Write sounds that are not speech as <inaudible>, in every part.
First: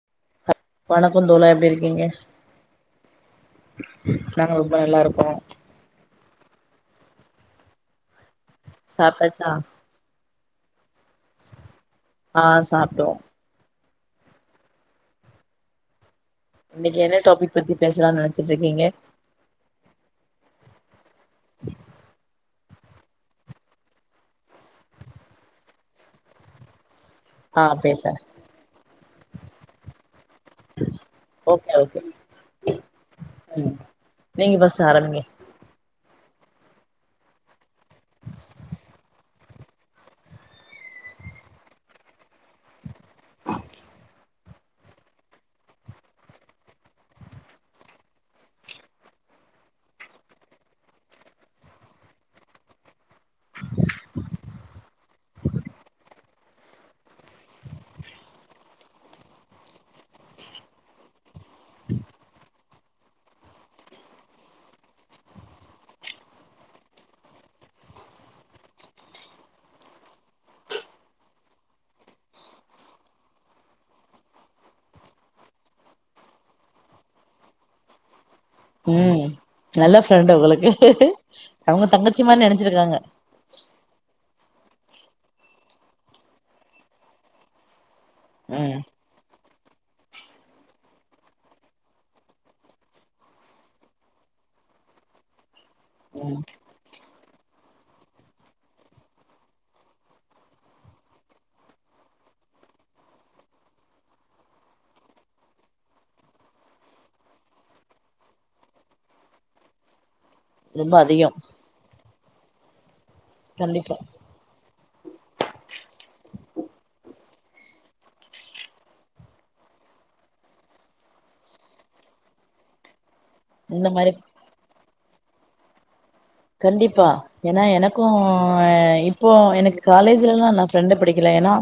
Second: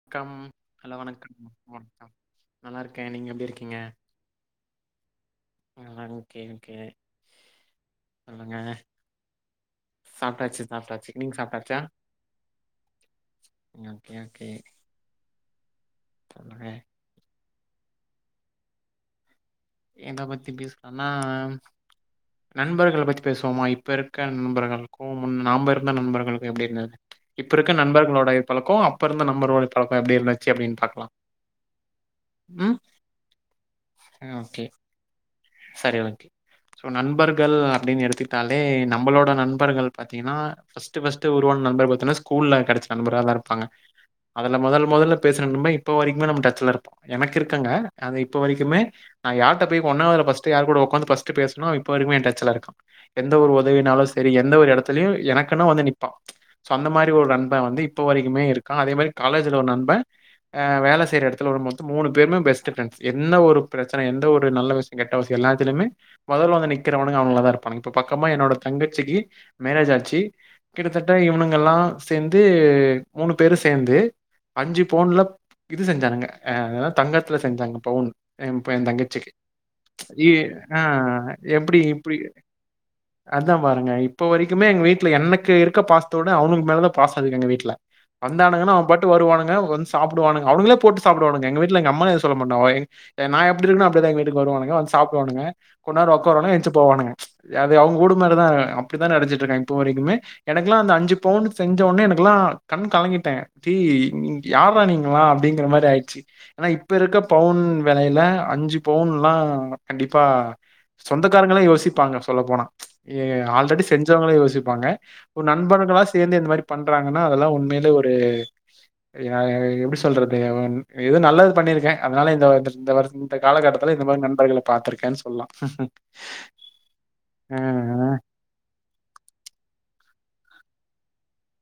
வணக்கம் ஹலோ வணக்கம் தோழா எப்டி வணக்க இருக்கீங்க வணக்கம் நல்லா இருக்க நீங்க எப்டி இருக்கீங்க நாங்க ரொம்ப நல்லா இருக்கோ இல்லா ஓகே ஓகே சொல்லுங்க சாப்டாச்சா சாப்ட்டாச்சு சாப்ட்டாச்சு நீங்க சாப்ட்டாச்சா ஆ சாப்டோ ஓகே ஓகே சொல்லுங்க. இன்னிக்கி என்ன டாபிக் பத்தி பேசலாம்னு நனச்சிட்டு இருக்கீங்க எத பத்தி பேசனுனா நண்பர்கள் பத்தி பேசுவோமா இப்ப இருக்க நண்பர்களுக்கும் முன் நாம்ப இருந்த நண்பர்களுக்கும் எப்டி இருந்தது இப்ப ஆ இருக்க பேச நண்பர்களோடைய பழக்கோ அப்ப இருந்த நண்பர்களுடைய பழக்கோ எப்டி இருந்து ச்சினு அப்டின்னு பாக்கலா ஓகே ஓகே ம் ம் ம் நீங்க ஃபர்ஸ்ட் ஆரம்பிங்க சரி ஓகே ஸோ நண்பர்கள் அப்டின்னு எடுத்துக்கிட்டாலே நம்பளோட நண்பர்கள் பாத்தீங்கன்னா ஃபர்ஸ்ட் ஃபர்ஸ்ட் உருவான நண்பர்கள் பாத்தோம்னா ஸ்கூல்ல கிடைச்ச நண்பர்களா தா இருப்பாங்க அதுல முதல் முதல்ல பேசுண நண்பர் இப்ப வரைக்குமே நம்ம டச்ல இருக் எனக்கு இருக்காங்க அது இப்ப வரைக்குமே நா யாரிட்ட போயி ஒன்னாவது ஃபர்ஸ்ட் யார் கூட உக்காந்து ஃபர்ஸ்ட் பேசுனோ இப்போ வரைக்குமே எய டச்ல இருக்கா எந்த ஒரு உதவினாலு சரி எந்த ஒரு இடத்துலயு எனக்குனா வந்து நிப்பா சோ அந்த மாரி ஒரு நண்ப வந்து இப்போ வரைக்குமே இருக்கா அதே மாரி காலேஜ்ல ஒரு நண்ப வேலை செய்யற இடத்துல வரும்போது மூணு பேருமே பெஸ்ட் ஃபிரண்ட்ஸ் என்ன ஒரு பிரச்சன எந்த ஒரு நல்ல விஷய எல்லாத்திலயுமே மொதல்ல வந்து நிக்கிறவனுங்க அவுனுங்கலா தா இருப்பானுங்க இப்ப பக்கமா என்னோட தங்கச்சிக்கு மேரேஜ் ஆச்சு கிட்டத்தட்ட இவுனுங்கலா சேர்ந்து மூணு பேரு சேர்ந்து அஞ்சு பவுன்ல இது செஞ்சானுங்க தங்கத்துல செஞ்சாங்க பவுன் எய ம் தங்கச்சிக்கு நல்ல இ ஃப்ரெண்டு உங்களுக்கு ஆ எப்டி அவங்க இப்டி தங்கச்சி மாரி நெனைச்சிருக்காங்க அதா பாருங்க இப்ப வரைக்குமே எங்க வீட்ல எனக்கு இருக்க பாசத்த விட அவுனுங்க மேல தா பாசோதா அதிகோ எங்க வீட்ல வந்தானுங்கனா ம் அவ பாட்டுக்கு வருவானுங்க வந்து சாப்டுவானுங்க அவுனுங்களே போட்டு சாப்டுவானுங்க எங்க வீட்ல எங்க அம்மாலா எதுவு சொல்ல மாட்டாங்க நா எப்டி இருக்கனோ அப்டிதா எங்க வீட்டுக்கு வருவானுங்க வந்து சாப்டுவானுங்க கொஞ்ச நேரோ ம் உக்காருவானுங்க என்ச்சு போவானுங்க அது அவுங்க வூடு மாரி தா அப்டிதா நனச்சிட்டு இருக்காங்க இப்ப வரைக்குமே எனக்கெல்லா அந்த அஞ்சு பவுன் செஞ்ச உடனே எனக்கெல்லா கண் கலங்கிட்ட டேய் யார்ரா நீங்களா அப்டிங்குற மாரி ஆயிடுச்சு ஆனா இப்ப இருக்க பவுன் விலையில அஞ்சு ப வுன்லா கண்டிப்பா ரொம்ப அதிகோ சொந்தக்காரங்களே யோசிப்பாங்க சொல்ல போனா ஆல்ரெடி கண்டிப்பா செஞ்சவங்களே யோசிப்பாங்க நண்பர்களா சேந்து இந்த மாரி பண்றாங்கனா அதெல்லா உண்மையிலே ஒரு எப்டி சொல்றது ஏதோ நல்லது பண்ணிருக்க அதனால இந்த கால இந்த மாரி நண்பர்கள பாத்திருக்கனு சொல்லா கண்டிப்பா ஏனா எனக்கூ இப்போ எனக்கு காலேஜ்லலா நா ஃப்ரெண்ட் புடிக்கல ஏனா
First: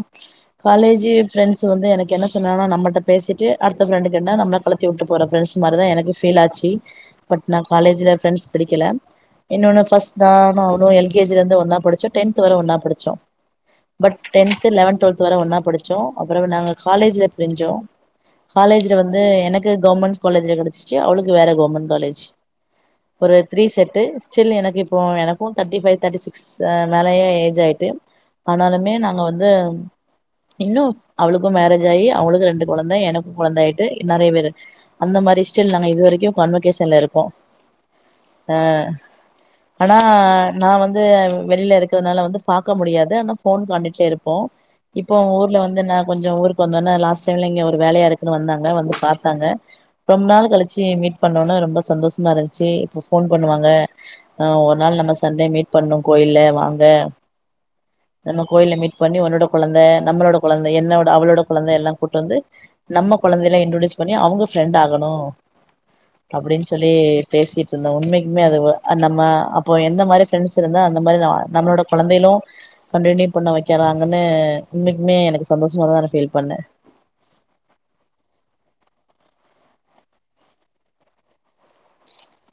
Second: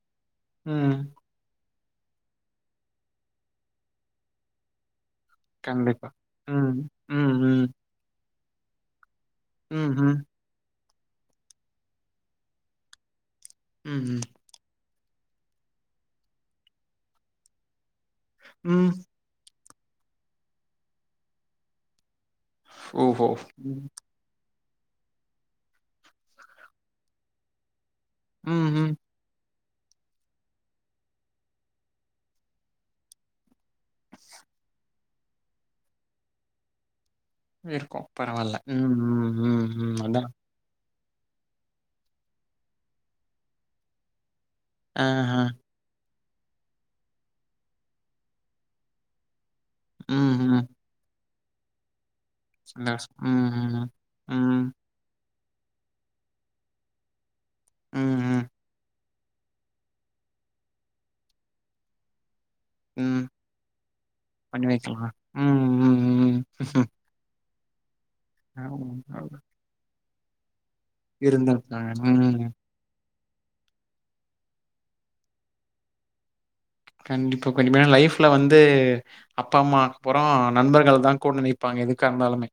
ம். காலேஜி ப்ரெண்ட்ஸ் வந்து எனக்கு என்ன சொன்னாங்கனா நம்மட்ட பேசிட்டு அடுத்த ரெண்டு கேனா நம்மல கொழுத்தி விட்டு போற ஃப்ரெண்ட்ஸ் மாரி தா கண்டிப்பா. எனக்கு ஃபீல் ஆச்சு ம். ம், பட் ம். நா காலேஜ்ல ஃபிரெண்ட்ஸ் புடிக்கல இன்னொன்னு ம்ஹ்ம். ஃபர்ஸ்ட் நானு அவனு எல்கேஜில இருந்து ஒன்னா படிச்சோ டென்த் வர ஒன்னா படிச்சோ பட் ம்ஹ்ம். டென்த் லெவன்த் டுவெல்த் வர ஒன்னா படிச்சோ அப்றோ நாங்க காலேஜ்ல பிரிஞ்சோ ம். காலேஜ்ல வந்து எனக்கு கவுர்மெண்ட்ஸ் காலேஜ்ல கெடச்சிச்சு அவுளுக்கு வேற கவுர்மெண்ட் காலேஜ் ஓஹோ! ஒரு த்ரீ ம். செட்டு ஷில் எனக்கு இப்போ எனக்கு தேர்ட்டி ஃபைவ் தேர்ட்டி சிக்ஸ் மேலயே ஏஜ் ஆயிட்டு ம்ஹ்ம். ஆனாலுமே நாங்க வந்து இன்னு அவுளுக்கும் மேரேஜ் ஆயி அவுளுக்கு ரெண்டு கொழந்த எனக்கு கொழந்த ஆயிட்டு நெறைய பேரு அந்த மாரி ஸ்டில் நாங்க இது வரைக்கு கான்வொகேஷன்ல இருக்கோ இருக்கோ பரவால்ல ம் ம் ம் ஆனா ம் அதா நா வந்து வெள்ல இருக்குறதுனால வந்து பாக்க முடியாது ஆனா ஃபோன் பண்ணிட்டே இருப்போ இப்போ ஆஹ. உங்க ஊர்ல வந்து நா கொஞ்சோ ஊருக் வந்தோன்ன லாஸ்ட் டைம்ல இங்க ஒரு வேலையா இருக்குனு வந்தாங்க வந்து பாத்தாங்க ரொம்ப நாள் ம்ஹ்ம். கழிச்சு மீ பண்ணோனே ரொம்ப சந்தோசமா இரு சந்தோசம் ம் ம் ம் ம் ஒரு நாள் நம்ம சண்டே மீட் பண்ணு கோயில்ல வாங்க ம், ம், நம்ம ம். கோயில் மீட் பண்ணி உன்னோட கொழந்த நம்ளோட கொழந்த என்னோட அவளோட கொழந்த எல்லா கூட்டு வந்து நம்ம ம். கொழந்தைல்லா இன்ட்டிடியூஸ் பண்ணி அவுங்க பண்ணி ஃப்ரெண்ட் ஆகணு வைக்கலாம் ம் ம் அப்டினு சொல்லி பேசிட்ருந்தோ உண்மைக்குமே அதுவ ம் நம்ம அப்போ எந்த மாரி ஃப்ரெண்ட்ஸ் இருந்தா அந்த மாரி ந நம்ளோட இருந்திருக்காங்க கொழந்தைளூ ம் கண்டினியூ பண்ண வைக்கறாங்கனு இன்னைக்குமே எனக்கு சந்தோஷமா தா நா ஃபீல் பண்ண கண்டிப்பா கொஞ்சமா ஏனா லைஃப்ல வந்து அப்பா அம்மாக்கப்றோ நண்பர்கள் தா கூட நிப்பாங்க எதுக்காருந்தாலுமே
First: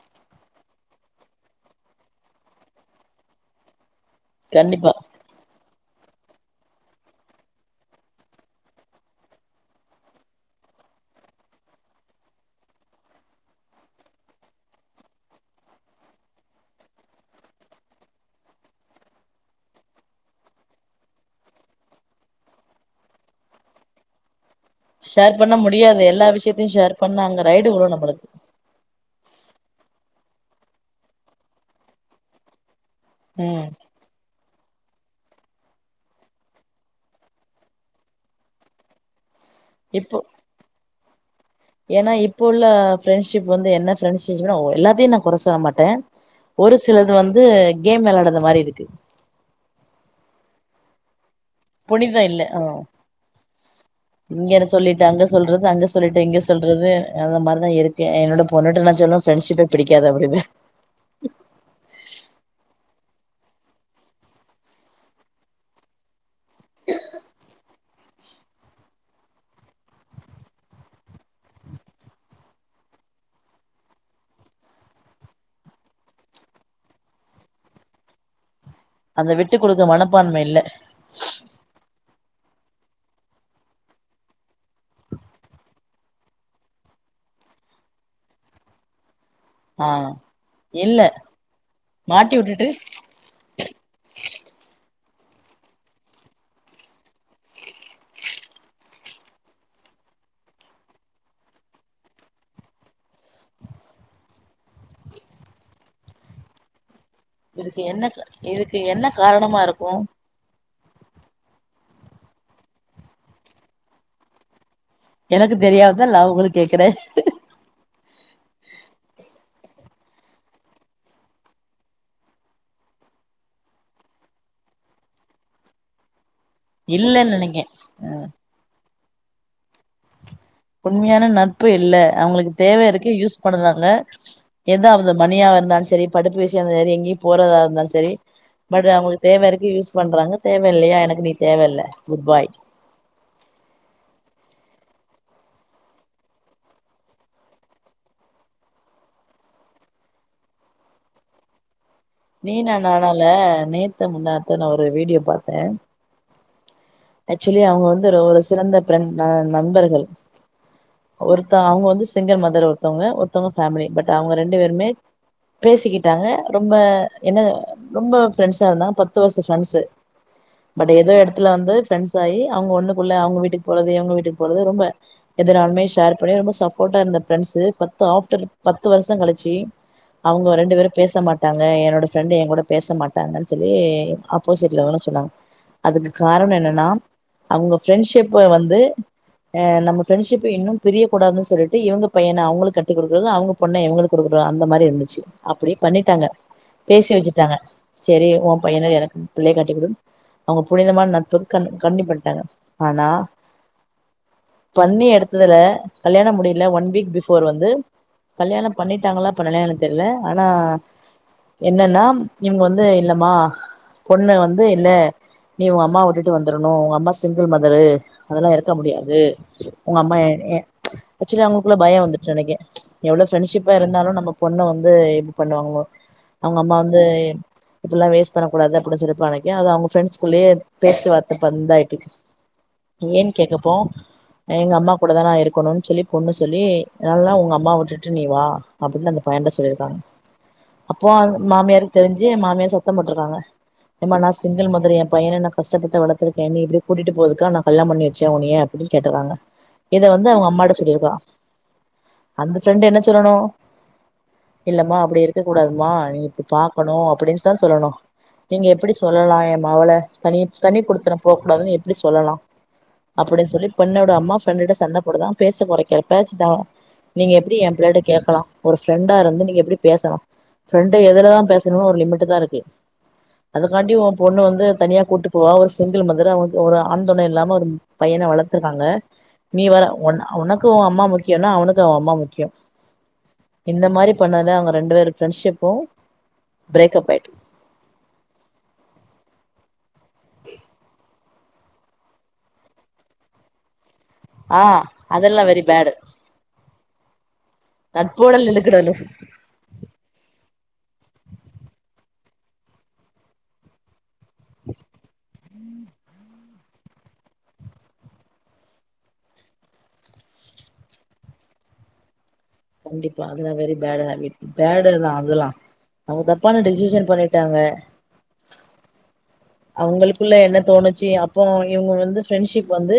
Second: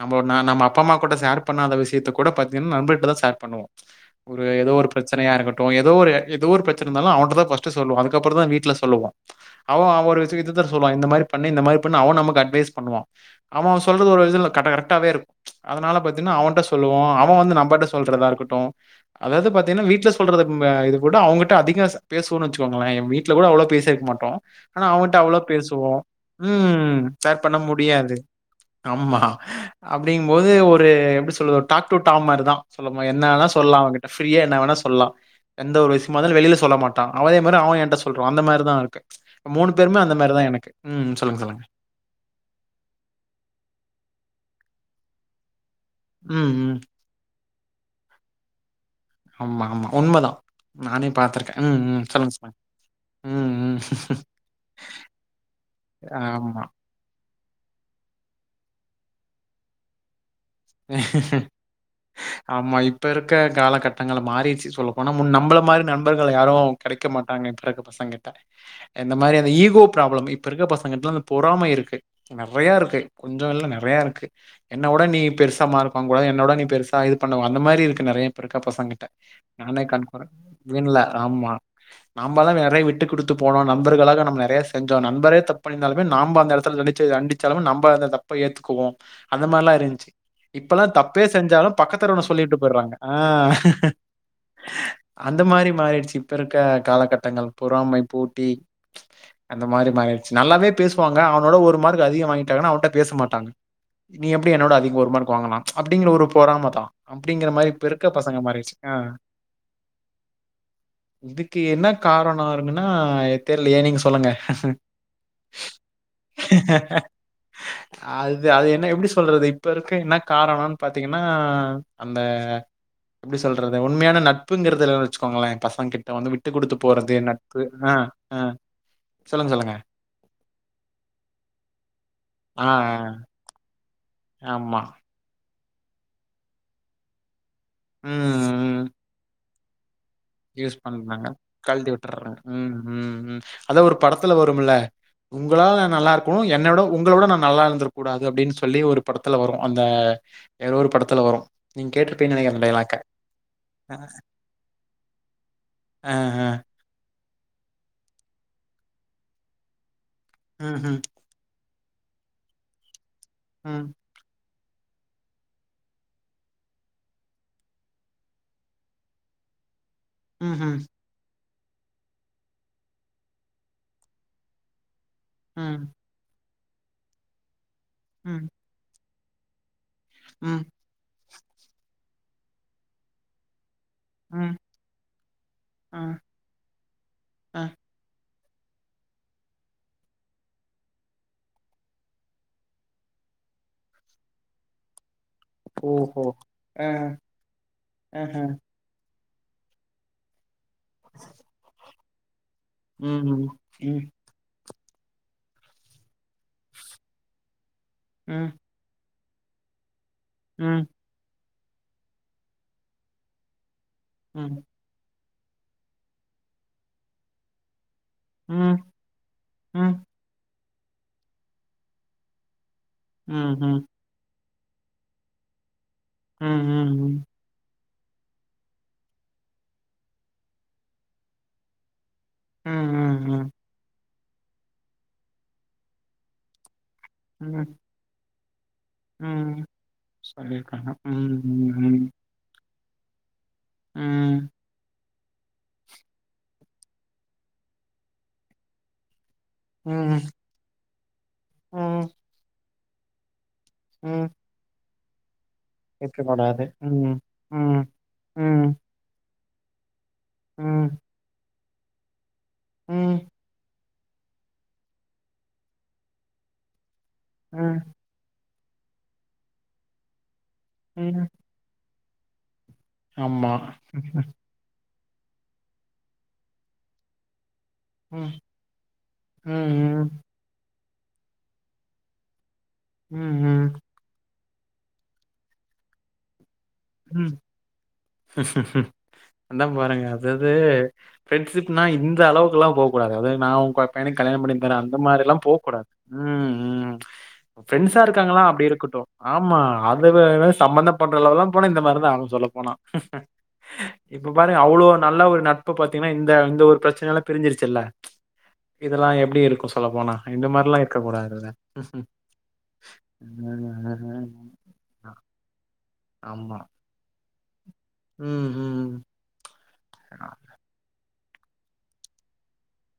நம்ம நம்ப அப்பா அம்மா கூட ஷேர் பண்ணாத விஷயத்த கூட பாத்தீங்னா நம்பர்ட்டதா ஷேர் பண்ணுவோ ஒரு ஏதோ ஒரு கண்டிப்பா பிரச்சனையாருக்கட்டு ஏதோ ஒரு ஏதோ ஒரு பிரச்சனைருந்தாலு அவன்ட்டதா ஃபர்ஸ்ட் சொல்லுவோ அதுக்கப் றோதா வீட் ல சொல்லுவோ அவ அவ ஒரு விஷயத்த சொல்லுவா இந்த மாரி பண்ணு இந்த மாரி பண்ணு அவ நமக்கு அட்வைஸ் பண்ணுவா அவ சொல்றது ஒரு விதத்ல கரெக்டாவே அதனால பாத்தீன்னா அவன்ட்ட சொல்லுவோ அவ வந்து நம்மட்ட சொல்றதாருக்கட்டு அதாவது பாத்தீங்கனா வீட்ல சொல்றது இது கூட அவுங்கிட்ட அதிக பேசுவோனு வச்சுக்கோங்ள வீட் ல கூட அவ்ளோ பேசிருக்க மாட்டோ ஆனா அவகிட்ட ஷேர் அவ்ளோ பண்ண பேசுவோ முடியாது எல்லா விஷயத்தையு ம் அங்க ஷேர் பண்ண ரைடு விழு முடியாது நம்மளுக்கு ஆமா அப்டிங்கம்போது ஒரு எப்டி சொல்றது டாக் டு டாம் மாரி தா சொல்லுமோ என்னாலா ம் சொல்லா அவகிட் ஃப்ரீயா என்ன வேணா சொல்லா எந்த ஒரு விஷயமா இருத்தாலு வெளில சொல்ல மாட்டா அவ அதே மாரி அவ என்ட்ட சொல்றோ அந்த மாரிதாருக்கு மூணு பேருமே அந்த மாரிதா எனக்கு ம் சொல்லுங்க சொல்லுங்க ஏனா இப்ப உள்ள ஃப்ரெண்ட்ஷிப் வந்து என்ன ஃப்ரெண்ட் ஷிப்னா எல்லாத்தையு நா கொற சொல்ல மாட்ட ம், ம். ஒரு சிலது வந்து கேம் விளாடுற மாரிருக்கு ஆமா ஆமா உண்மதா நானே பாத்துருக்க புனிதொ இல்ல ம் ம் ம் இங்கன சொல்லிட்டு அங்க சொல்றது அங்க சொல்லிட்டு இங்க ஆமா. சொல்றது அந்த மாரிதா இருக்கு என்னோட பொண்ணுட்ட நா சொல்லுவ ஃப்ரண்ட்ஷிப்பே பிடிக்காது அப்டிம்பே ஆமா இப்பருக்க காலகட்டங்ள் மாறிருச்சு சொல்ல போனா முன் நம்மள மாரி நண்பர்கள் யாரு கெடைக்க மாட்டாங்க இப்பருக்க பசங்க கிட்ட இந்த மாரி அந்த ஈகோ ப்ராப்ளம் இப்பருக்க பசங்க கிட்ட அந்த பொறாம இருக்கு நறையா இருக்கு கொஞ்சொ இல்ல நறையாருக்கு என்ன விட நீ பெருசு சமமாருக்க கூடது என்னோட நீ பெருசா இது பண்ணுவ அந்த மாரி இருக்கு நறைய இப்பருக்கபசங்க அந்த விட்டு கொடுக்க நானே காட்ட போர மனப்பான்மை இல்ல விண்ல ஆமா நம்ம தா நெறைய விட்டு குடுத்து போனோ நண்பர்களாக நெறையசெஞ்சோ நண்பரே தப்பண்ணிருந்தாலுமே நாம அந்த எடத்துல நினச்ச ச்சு தண்டிச்சாலுமே நம்ம அந்த தப்ப ஏத்துக்குவோ அந்த மாரிலா ஆ இருந்துச்சு இப்பெல்லா இல்ல தப்பே செஞ்சாலு பக்கத்தெருவுல மாட்டி சொல்லிட்டு விட்டுட்டு போயிருறாங்க ஆ அந்த மாரி மாறிருச்சு இப்பருக்க காலகட்டங்கள் பொறாமை போட்டி அந்த மாரி மாறியிருச்சு நல்லாவே பேசுவாங்க அவனோட ஒரு மார்க் அதிக வாங்கிட்டாங்கனா அவன்ட்ட பேச மாட்டாங்க நீ எப்டி என்னோட அதிகோ ஒரு மார்க்வாங்கலா ம்ச் அப்டிங்கற ஒரு பொறாம தா அப்டிங்கிற மாரி இதுக்கு என்ன இப்பிருக்க பசங்க இதுக்கு மாறிருச்சுங்க என்ன காரணமா இருக்கு இதுக்கு என்ன காரணொ இருக்குனா தெர்லயே நீங்க சொல்லுங்க எனக்கு தெரியாததே நா உங்கள கேக்குறே அது அது என்ன எப்டி சொல்றது இப்ப இரு க்கு என்ன காரணொனு பாத்தீங்கனா அந்த எப்டி சொல்றது உண்மையான நட்புங்கறதுல்ல வச்சுக்கோங்களே பசங்க கிட்ட ட வந்து விட்டு கொடுத்து போறது இல்லன்னு நட்பு நெனைக்கே ஆ ம் ஆ சொல்லுங்க சொல்லுங்க உண்மையான நட்பு இல்ல அவங்களுக்கு ஆ தேவ இருக்கு ஆ, யூஸ் பண்ணுறாங்க ஆமா ஏதா அது மணியாருந்தாலு சரி படிப்பு விசியோ வேர எங்கியு போறதாருந்தாலு சரி ம் பட் அவங்களுக்கு தேவ இருக்கு யூஸ் பண்றாங்க தேவ யூஸ் இல்லையா எனக்கு பண்றாங்க நீ தேவயில்ல கழட்டி குட் விட்டுர்றாங்க பாய் உம் உம் உம் அதா ஒரு படத்துல வரும் இல்ல உங்களால நா நல்லா இருக்கணு என்ன விட உங்கள விட நா நல்லா இருந்திரக் கூடாது அப்பிடின்னு சொல்லி ஒரு படத்துல வரு அந்த ஏதோ ஒரு படத்துல வரு நீங்க கேட்டுரு நீனா நானால நேத்தோ முந்தாநேத்தோ நா ஒரு வீடியோ பாத்தே ஆ ஆ ஆக்சுவலி அவங்க வந்து ஒரு சிறந்த பிரண் ந நண்பர்கள் ம் ம் ஒருத்த அவங்க வந்து சிங்கிள் மதர் ஒருத்தவங்க ஒருத்தவங்க ஃபேமிலி ம் பட் அவங்க ரெண்டு பேருமே பேசிக்கிட்டாங்க ரொம்ப என்ன ரொம்ப ஃபிரெண்ட்ஸா இருந்தாங்க பத்து வருஷோ ஃப்ரெண்ட்ஸு ம் பட் ஏதோ எடத்துல வந்து ஃபிரெண்ட்ஸ் ஆயி அவுங்க ஒண்ணுக்குள்ள அவுங்க வீட்டுக்குப் போறது இவங்க வீட்டுக்குப் போறது ரொம்ப எதுனாலுமே ம் ஷேர் அப்டியே ரொம்ப சப்போர்ட்டா இருந்த ஃபிரெண்ட்ஸு பத்து ஆஃப்டர் ம் பத்து வருஷோ கழிச்சு அவுங்க ம் ரெண்டு பேரு பேச மாட்டாங்க என்னோட ஃபிரெண்ட் எ கூட பேச மாட் ட்டாங்கன்னு சொல்லி ம் ஆப்போசிட்ல இவனு சொன்னாங்க அதுக்கு ம் காரணோ என்ன அ அவங்க ஃபிரெண்ட்ஷிப்ப வந்து ஆ நம்ம ஃப்ரெண்டஷிப்பு இன்னு பிரியக் கூடாதுன்னு சொல்லிட்டு இவங்க பையன அவங்களுக்கு கட்டி குடுக்கறது அவங்க பொண்ண இவங்களுக்கு குடுக்கறது அந்த மாரி இருந்துச்சி அப்பிடியே ஓஹோ பண்ணிட்டாங்க அ பேசி வெச்சுட்டாங்க செரி அஹ உ பையன எனக்கு புள்ளைய கட்டிக்குடு அவுங்க புனிதமான நட்பு கன் கன்ட்டின்யூ பண்ணிட்டாங்க உம் உம் உம் உம் பண்ணி எடுத்ததுல கல்யாணோ முடியல ஒன் வீக் பிஃபோர் வந்து ம் கல்யாணம் பண்ணிட்டாங்களா பண்ணலையான்னு எனக்கு தெரில ஆனா ம் என்னன்னா இவங்க வந்து இல்லம்மா பொண்ணு ம் வந்து இல்ல நீ ஒ அம்மா உட்டுட் டுட்டு வந்துரணு உங்க அம்மா சிங்கிள் மதரு அதெல்லா இருக்க ம் முடியா து ம் உங்க அம்மா ஏ என்னிய ஆக்சுவலி அவங்களுக்குள்ள பயோ வந்துட்டு நினைக்ககே எவ்ளோ ஃப்ரெண்ட்ஷிப்பா ம்ஹும் இருந்தாலு நம்ம பொண்ண வந்து இப்பு பண்ணுவாங்களோ ம் ம் அவுங்க அம்மா வந் து ம் இப்டில்லா வேஸ்ட் பண்ணக்கூடாது அப்புடன் சொல்லிப் பழகி அது அவுங்க ஃபிரெண்ட்ஸ்குள்ளயே பேச்சு வார்த்த பந்தாயிட்டுருக்கு ம் ம் ஏன் ம் கேக்கப்போ எங்க அம்மா கூட தா நா இருக்கோனு சொல்லி பொண்ணு சொல்லி நாலா உங்க அம்மா ம் உட்டுட்டு நீ வா அப்பிடின்னு அந்த பையன்ட்ட ம் சொல்லியிருக்காங்க சொல்லிருக்காங்க அப்போ ம் அந் மாமியாருக்கு ம் தெரிஞ்சி மாமியா சத்தோம் போட்டுருக்காங்க ஏம்மா நா ம் சிங்கிள் மதர் பையன நா கஷ்டப்பட்ட வளத்துருக்க நீ இப்பிடி கூட்டிட்டு போறதுக்கா நா கல்யாணம் பண்ணி வச்ச ஒன்னிய அப்பிடின்னு கேட்டறாங்க ம் இத ம் வந்து அவங்க அம்மாட்ட சொல்லிருக்கா ம் அந்த ஃப்ரெண்ட் என்ன சொல்லணு ம் இல்லம்மா அப்பிடி இருக்க கூடாதும்மா நீ இப்பிடி இருக்கக்கூடாது பாக்கணு ம் அப்பிடின்னுதா ம் சொல்லணு நீங்க ம் ம் எப்பிடி சொல்லலா ஏ மவள தனி தனி ம் குடுத்தனோம் போ கூடாதுன்னு எப்பிடி சொல்லலா ம் அப்பிடின்னு சொல்லி பெண்ணோட அம்மா ஃப்ரெண்ட்டுட்ட சண்ட போடுதா பேச கொறைக்கிறப்ப பேச் தா நீங்க எப்டி என் பிள்ளேட்ட கேக்கலா ஒரு ஃப்ரெண்டா இருந்து நீங்க எப்டி பேசலா ஃப்ரெண்டு ம் எதுலதா பேசணு ஒரு லிமிட் தா இருக்கு ஆமா அதுக்காண்டி ஒ பொண்ணு வந்து தனியா கூட்டு போவா ஒரு சிங்கிள் மதரு அவனுக்கு ஒரு ஆண் தொண இல்லாம ஒரு ம் பையன ம் வளத்துருக்காங்க நீ வர ம் ஒ ஒனக்கு ஒ அம்மா முக்கியோன்னா அவனுக்கு அவ அம்மா முக்கியோ ம் ம் இந்த மாரி பண்ணதுல அவங்க ரெண்டு பேரு ஃப்ரெண்ட்ஷிப்பு பிரேக்கப் ஆயிட் ம் அந்தாம் பாருங்க அதாது ஃப்ரெண்ட்ஷிப்னா இந்த அளவுக்குல்லா போக் கூடாது அதாவது நா உ குவக் பையனுக் கல்யாணம் ஆ பண்ணித் தர அந்த மாரி எல்லா அதெல்லா போக வெரி கூடாது பேடு உம் உம் ஃபிரெண்ட்ஸா இருக்காங்களா நட்போடல் அப்டி இழுக்குடலு இருக்கட்டு ஆமா அதுவே சம்மந்த பண்ற அளவுல்லா போனா இந்த மாதிரிதா ஆகு சொல்லப் போனா இப்பப் பாருங்க அவ்ளோ நல்ல ஒரு நட்பு பாத்தீங்கன்னா இந்த இந்த ஒரு பிரச்சனனால பிரிஞ்சிருச்சில்ல இதெல்லா எப்டி இருக்கு சொல்ல போனா இந்த மாதிரி எல்லா இருக்க கூடாது ம் ம கண்டிப்பா அதெல்லா வெரி பேடு ஹேபிட் பேடு தா அதெல்லா அவங்க ஆமா. தப்பான டிசிஷன் பண்ணிட்டாங்க ம் உம் அவங்களுக்குள்ள என்ன தோணுச்சி அப்போ இவங்க வந்து ஃப்ரெண்ட்ஷிப் வந்து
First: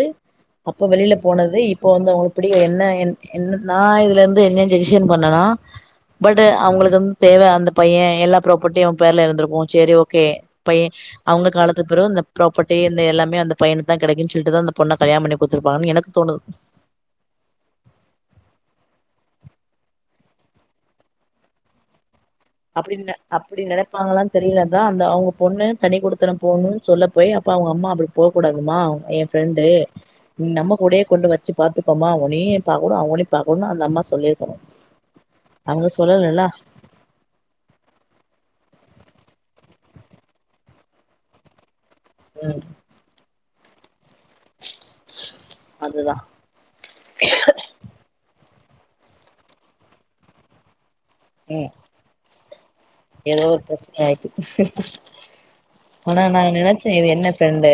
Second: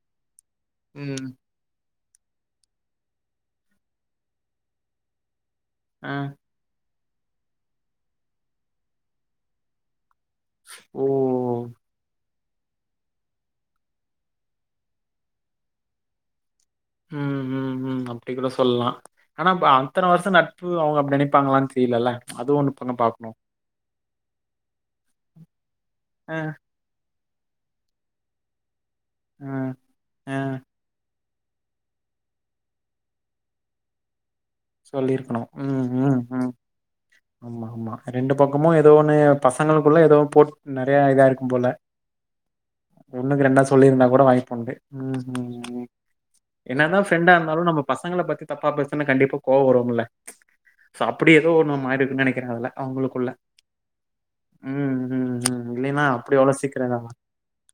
அப்போ வெளியில ம். போனது இப் இப்போ வந்து உங்ளுக்கு பிடி என்ன என் என் நா இதுல இருந்து என்ன டிசிஸன் பண்ணனா ஆ. பட் அவங்களுக்கு வந்து தேவ அந்த பைய எல்லா ப்ராப்பர்ட்டியு பேர்ல இருந்திருக்கு சேரி ஓகே பையே அவங்க ஓ. காலத்து பிறகு இந்த ப்ராப்பர்ட்டி இந்த எல்லாம அந்த பையனு தா கெடைக்குன்னு சொல்லிட்டு தா அந்த பொண்ண கல்யாம் பண்ணி குடுத்துருப்பாங்கன்னு எனக்கு தோணுது ம் உம் ம் அப்டி கூட சொல்லலா ஆனா அத்தன வருஷ நட்பு அவங்க அப்டி நெனைப்பாங்களான்னு தெரிலல்ல அப்டி ந அப்டி நனைப்பாங்களான்னு தெரியல தா அந்த அவங்க பொண்ணு தனி குடுத்தனம் அ, போணுன் சொல்ல போய் அப்ப அவங்க அம்மா அப்டி போ கூடாதுமா ஏ அ, ஃப்ரெண்டு அ நம்ம கூடே கொண்டு வச்சி பாத்துக்கோமா ஒன்னியு பாக்கனு அவளையு பாக்கனு அந்த அம்மா சொல்லி சொல்லிருக்கணு உம் உம் உம் மா ஆமா ரெண்டு பக்கமும் ஏதோ ஒன்னு பசங்களுக்குள்ள ஏதோ போட் நறைய இதா இருக்குபோல உம் ஒண்ணுக்கு ரெண்டா சொல்லிருந்தா கூட வாங்கி பாங்கே ம் ம் ம் அதுதா என்னதா ஃப்ரெண்டு இருந்தாலு நம்ம பசங்கள பத்து தப்ப பேசுனா கண்டிப்போ கோவவரும்முல சோ அப்டி ஏதோ ம் ஒன்னு மாரியிருக்குன்னு நெனைக்கிற அதுல அவங்களுக்குள்ள. ஏதோ ஒரு பிரச்சனை ஆயிக்கு ம், ம், ம். இல்லைன்னா ஆனா அப்படி நா அவ்வளோ சீக்கிரம் நெனைச்சே இது இதாகாது. என்ன ஃப்ரெண்டு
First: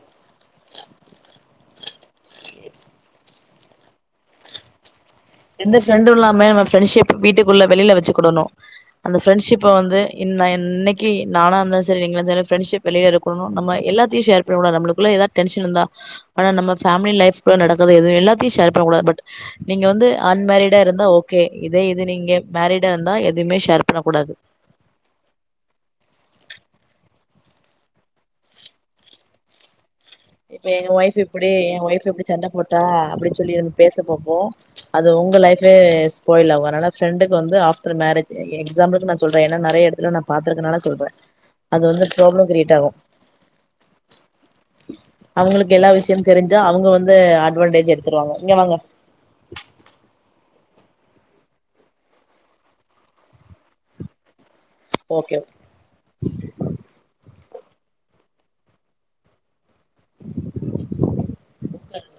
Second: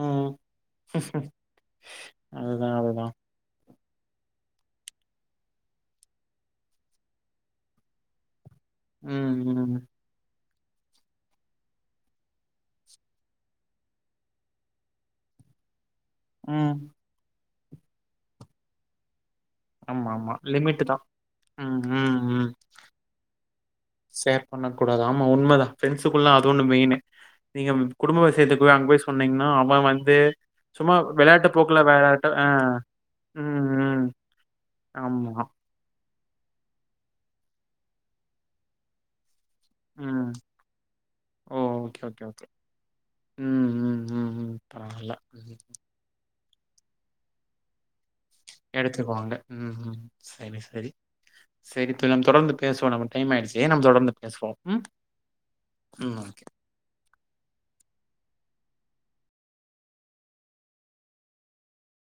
ம் அதுதா அதுதா எந்த ஃப்ரெண்டு இல்லாம நம்ம ஃப்ரெண்டஷிப் வீட்டுக்குள்ள வெளில வச்சுக்க கூடணுஅந்த ம், ஃப்ரெண்ட்ஷிப்ப ம், வந்து என்ன இன்னைக்கு நானா இருந்து சரிங்கள ச ஃப்ரெண்ஷிப் வெளியில இருக்கணு நம்ம எல்லாத்தையு ஷேர் பண்ண கூடாது நம்மளுக்குள்ள எதா டென்ஷன்ந்தா ஆனா நம்ம ம். பேமிலி லைஃப் கூட நடந்தது எதுவு எல்லாத்தையு ஷேர் பண்ணக்கூடாது பட் நீங்க வந்து ஆமா ஆமா அன்மேரிடா லிமிட் தான். இருந்தா ஓகே ம், இதே இது ம், நீங்க ம். மேரிடா இருந்தா எதுவுமே ஷேர் பண்ணக்கூடாது ஷேர் பண்ணக்க கூடாது ஆமா உண்மதா ப்ரரெண்ட்ஸுக்குல்லா அது ஒன்ன மெயினு நீங்க குடும்ப விசயத்துக்கு போய் அங்க போய் சொன்னீங்கன்னா அவ வந்து இப்ப எங்க சும்மா ஒய்ஃப் எப்படி விளையாட்டு எ போக்குல ஒய்ப் எப்படி விளையாட்டு சண்ட ஆ. போட்டா அப்படின்னு சொல்லி நம்ம பேச ம், ம். பப்போ அது ஆமா. உங்க லைஃப் வந்து ஸ்பாயில் ஆகு ப்ரெண்டுக்கு வந்து ஆஃப்டர் மேரேஜ் <unintelligible> நம்ளுக்கு நா சொல்றே ஏன்னா நெறைய எடத்துல நா ம். பாத்திருக்கனால சொல்றே ஓ! அது ஓகே, வந்து ஓகே, ஓகே. ப்ராளம் கிரியேட் ஆகு ம் ம் ம் ம் தெர்ல அவங்களுக்கு எல்லா விஷய தெரிஞ்சா அவங்க வந்து அட்வான்டேஜ் எடுத்துடுவாங்க இங்க வ ம் போங்க ம் ம் சரி சரி சரிதோழி நம் தொடர்ந்து பேசுவோ நம்ம டைம் ஆயிடுச்சு நம் தொடர்ந்து பேசுவோ ம் ஓகே ம் <inaudible>